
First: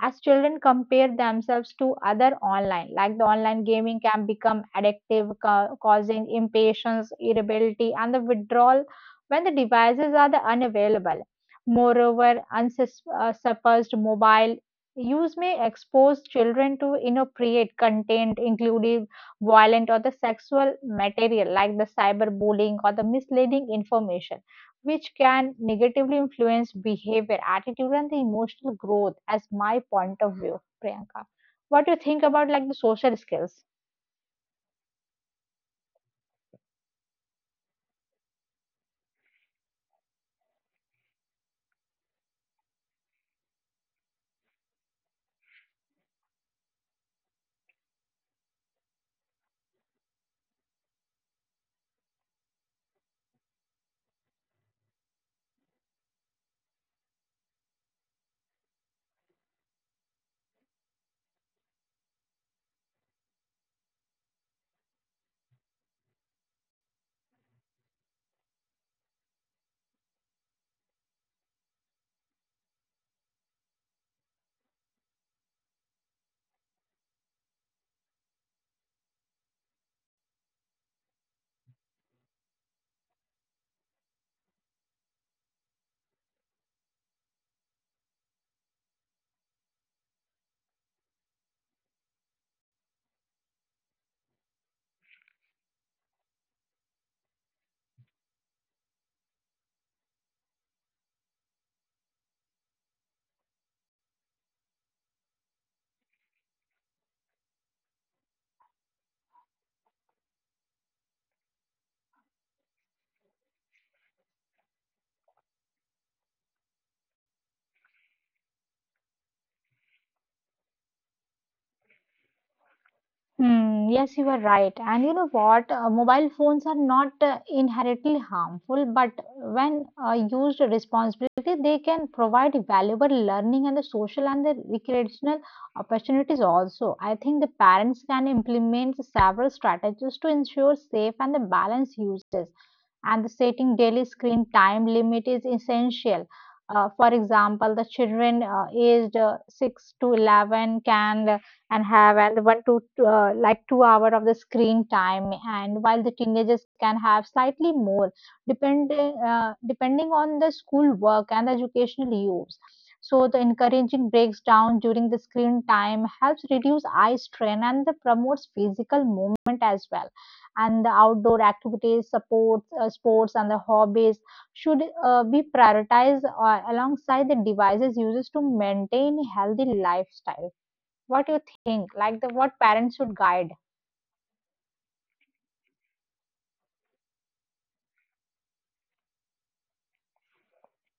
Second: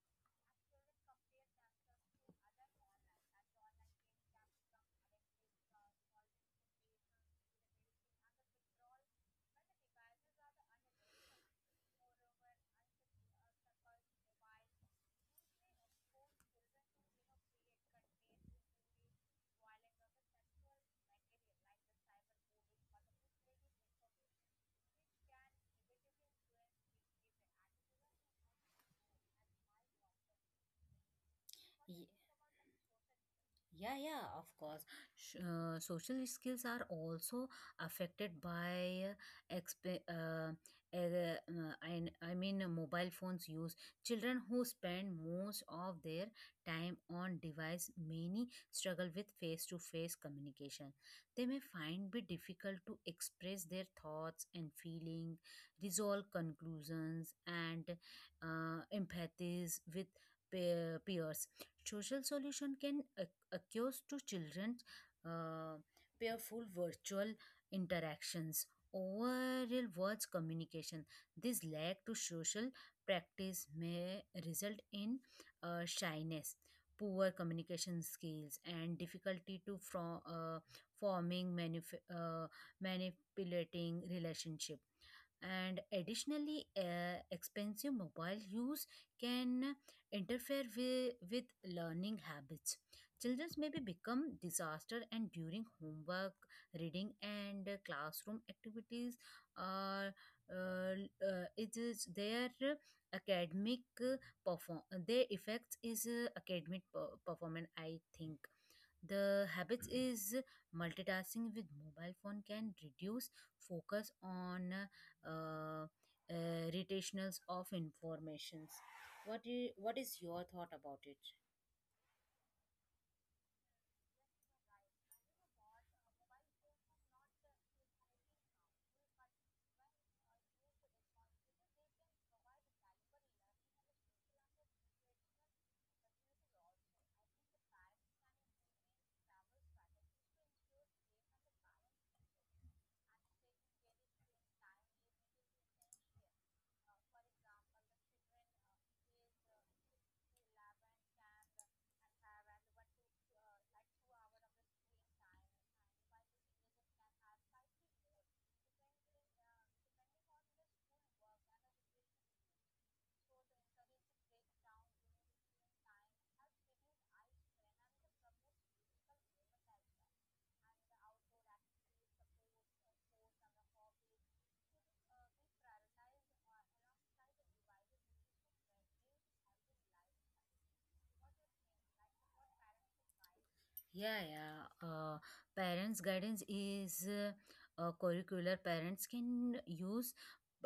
S1: as children compare themselves to other online like the online gaming can become addictive causing impatience irritability and the withdrawal when the devices are the unavailable. Moreover unsuppressed mobile use may expose children to inappropriate content including violent or the sexual material like the cyberbullying or the misleading information, which can negatively influence behavior, attitude, and the emotional growth, as my point of view, Priyanka. What do you think about like the social skills?
S2: Yeah, yeah, of course. Social skills are also affected by exp- uh, mobile phones use. Children who spend most of their time on device many struggle with face-to-face communication. They may find it difficult to express their thoughts and feeling, resolve conclusions, and empathies with peers. Social solution can accused to children's uh, painful virtual interactions over real words communication. This lack to social practice may result in shyness, poor communication skills, and difficulty to from, forming manif- uh, manipulating relationship. And additionally expensive mobile use can interfere with learning habits. Children may be become disaster and during homework reading and classroom activities are, uh, it is their academic perform their effects is academic performance. I think the habits is multitasking with mobile phone can reduce focus on uh, rotationals of informations. What do you, what is your thought about it?
S1: Hmm, yes, you are right. And you know what? Mobile phones are not inherently harmful, but when used responsibly, they can provide valuable learning and the social and the recreational opportunities also. I think the parents can implement several strategies to ensure safe and the balanced uses. And the setting daily screen time limit is essential. For example, the children aged 6 to 11 can and have and one to like 2 hours of the screen time, and while the teenagers can have slightly more depending on the school work and the educational use. So the encouraging breaks down during the screen time helps reduce eye strain and the promotes physical movement as well, and the outdoor activities supports sports and the hobbies should be prioritized alongside the devices uses to maintain healthy lifestyle. What you think? Like the what parents should guide?
S2: Yeah, yeah. Parents' guidance is curricular. Parents can use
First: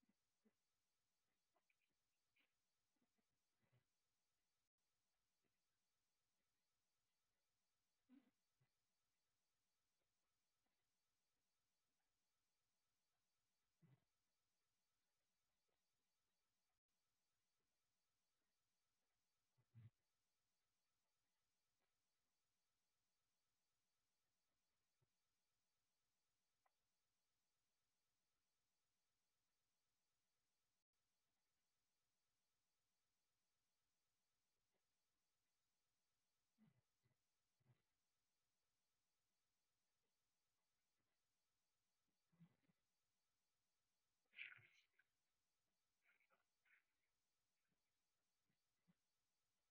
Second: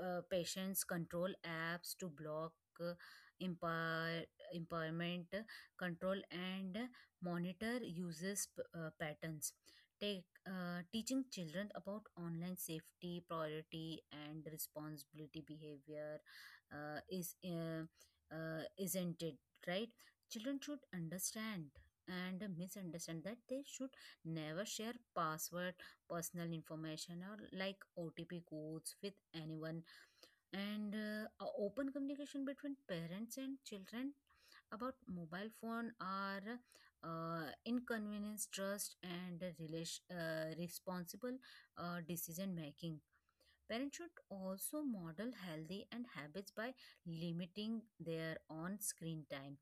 S2: patients control apps to block uh, impair, impairment control and monitor users' patterns. Take teaching children about online safety, priority, and responsibility behavior is, isn't it right? Children should understand and misunderstand that they should never share password, personal information, or like OTP codes with anyone. And a open communication between parents and children about mobile phone are inconvenience trust and relation, responsible decision making. Parents should also model healthy and habits by limiting their on screen time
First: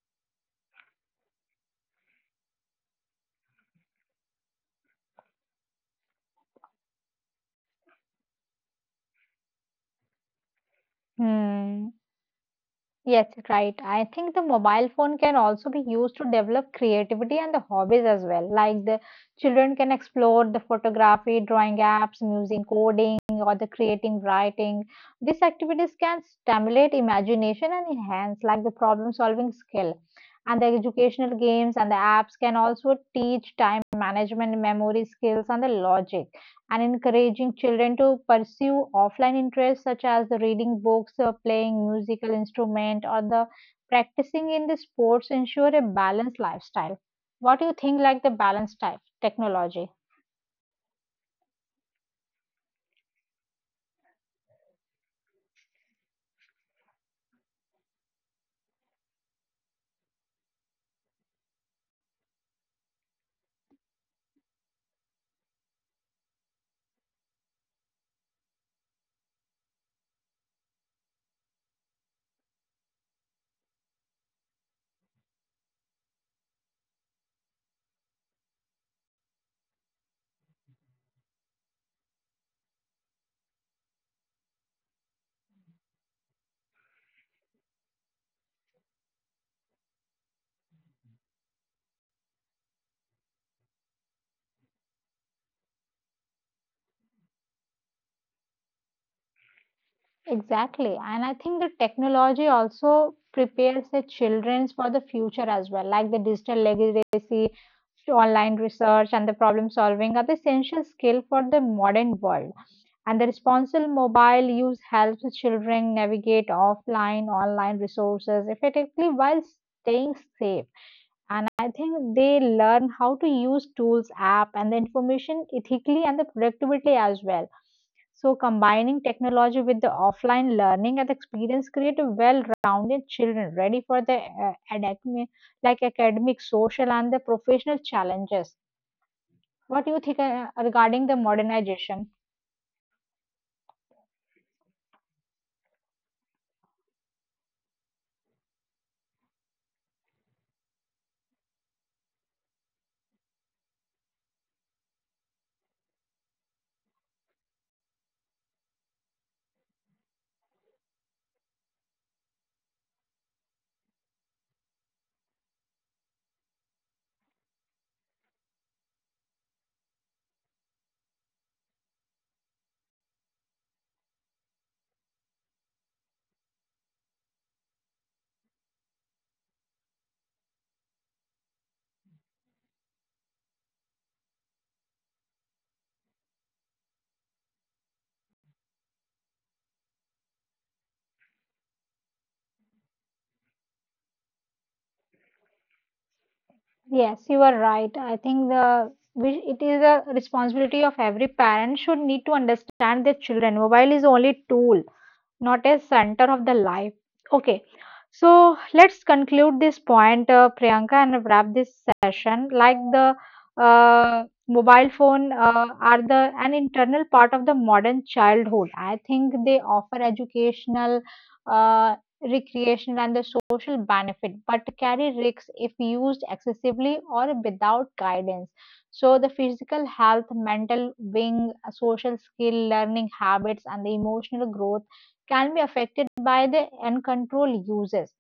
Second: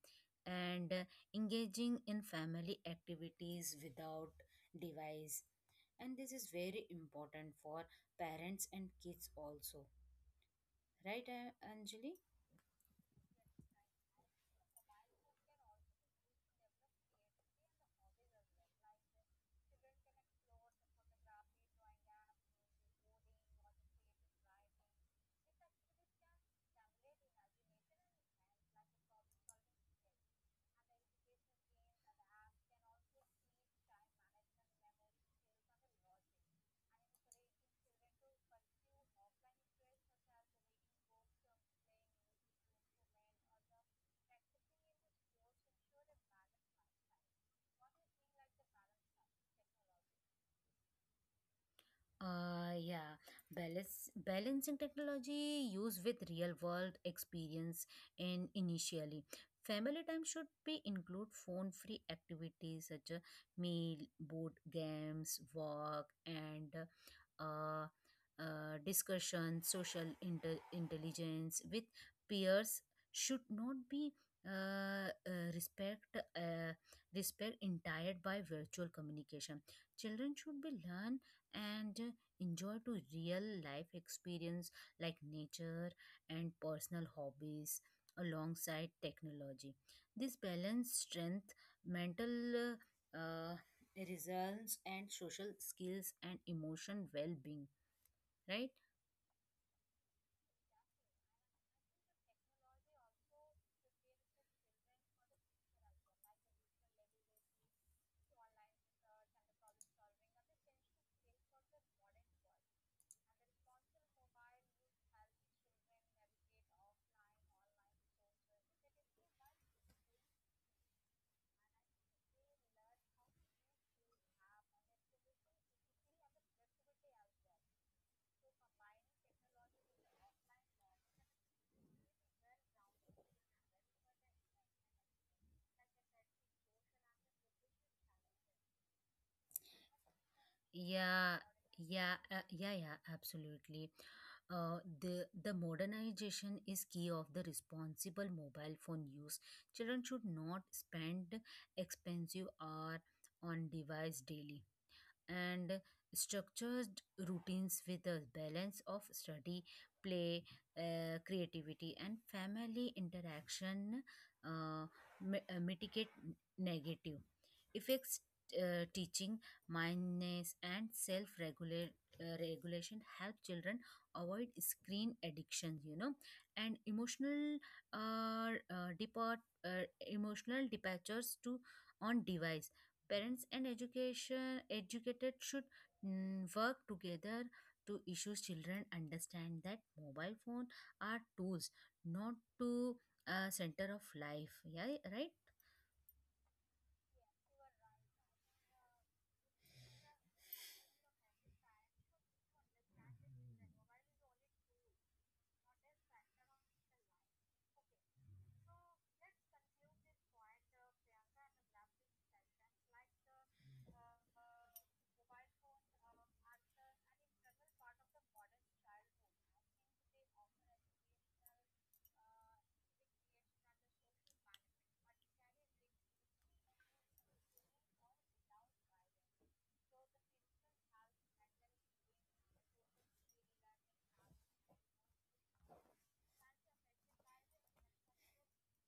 S2: and engaging in family activities without device. And this is very important for parents and kids also, right,
S1: Hmm.
S2: Anjali?
S1: Yes, right. I think the mobile phone can also be used to develop creativity and the hobbies as well. Like the children can explore the photography, drawing apps, music, coding, or the creating, writing. These activities can stimulate imagination and enhance like the problem solving skill. And the educational games and the apps can also teach time management, memory skills, and the logic. And encouraging children to pursue offline interests such as the reading books or playing musical instrument or the practicing in the sports ensure a balanced lifestyle. What do you think like the balanced type technology?
S2: Uh, yeah, Balance, balancing technology use with real world experience and initially. Family time should be include phone free activities such as meal, board games, walk, and uh, discussion. Social intelligence with peers should not be uh, uh, respect uh, respect entired by virtual communication. Children should be learn and enjoy to real life experience like nature and personal hobbies alongside technology. This balance strength mental. Uh, Results and social skills and emotion well-being, right?
S1: Exactly, and I think the technology also prepares the children for the future as well like the digital legacy online research and the problem solving are the essential skill for the modern world. And the responsible mobile use helps children navigate offline, online resources effectively while staying safe. And I think they learn how to use tools, app, and the information ethically and the productively as well. So, combining technology with the offline learning and experience create a well-rounded children ready for the academic, like academic, social, and the professional challenges. What do you think regarding the
S2: Yeah,
S1: modernization?
S2: yeah, uh, yeah, yeah, absolutely. Uh, the modernization is key of the responsible mobile phone use. Children should not spend expensive hour on device daily, and structured routines with a balance of study, play, creativity, and family interaction uh, mitigate negative effects. Teaching mindfulness and self regulation help children avoid screen addictions, and emotional depart emotional departures to on device. Parents and education educated should, mm, work together to issue children understand that mobile phone are tools, not to center of life. Yeah, right.
S1: Yes, you are right. I think it is a responsibility of every parent should need to understand their children. Mobile is only tool not as center of the life. Okay, so let's conclude this point, Priyanka, and wrap this session. Like the mobile phone are the an internal part of the modern childhood. I think they offer educational, uh, recreational, and the social benefit, but carry risks if used excessively or without guidance. So the physical health, mental wing, social skill, learning habits, and the emotional growth can be affected by the uncontrolled uses.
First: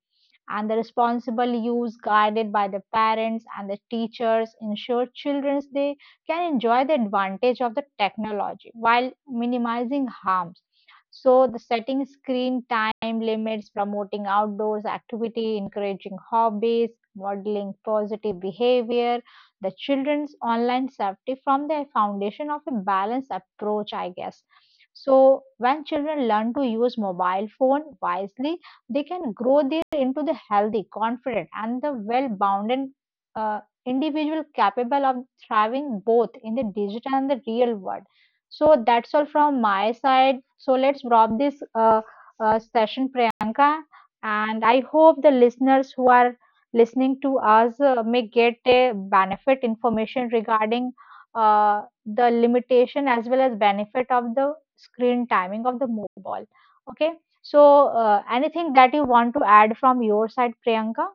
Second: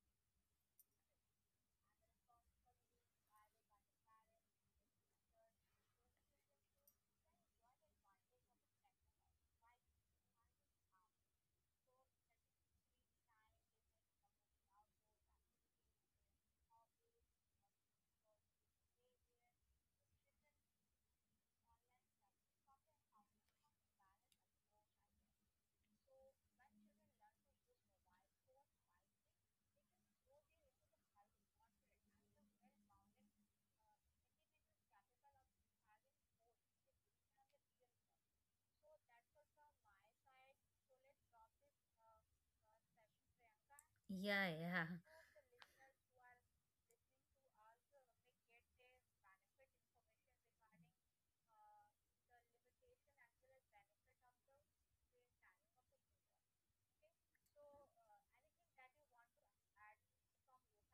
S1: And the responsible use guided by the parents and the teachers ensure children they can enjoy the advantage of the technology while minimizing harms. So the setting screen time limits, promoting outdoors activity, encouraging hobbies, modeling positive behavior, the children's online safety from the foundation of a balanced approach, I guess. So when children learn to use mobile phone wisely, they can grow there into the healthy, confident, and the well-bounded individual capable of thriving both in the digital and the real world. So that's all from my side. So let's wrap this session, Priyanka.
S2: Yeah,
S1: And I
S2: yeah.
S1: hope the listeners who are listening to us may get a benefit information regarding the limitation as well as benefit of the screen timing of the mobile. Okay. So, anything that you want to add from your side, Priyanka?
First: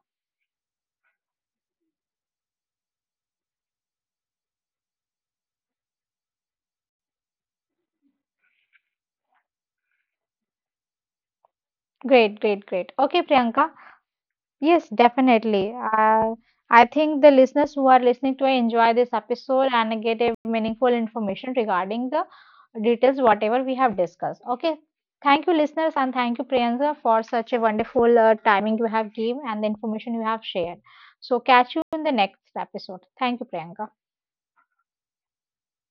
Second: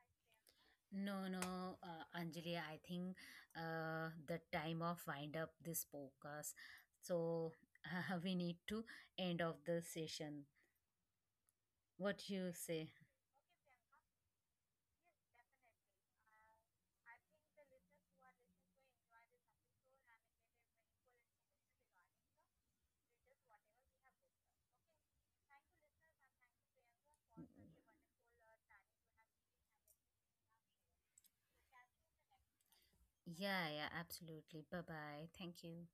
S2: No, no, Anjali, I think the time of wind up this podcast. So we need to end of the session. What you
S1: Great, great,
S2: say?
S1: great. Okay, Priyanka. Yes, definitely. I think the listeners who are listening to enjoy this episode and get a meaningful information regarding the details, whatever we have discussed. Okay. Thank you, listeners, and thank you, Priyanka, for such a wonderful timing you have given and the information you have shared. So, catch you in the next episode. Thank you,
S2: Yeah, yeah,
S1: Priyanka.
S2: absolutely. Bye bye. Thank you.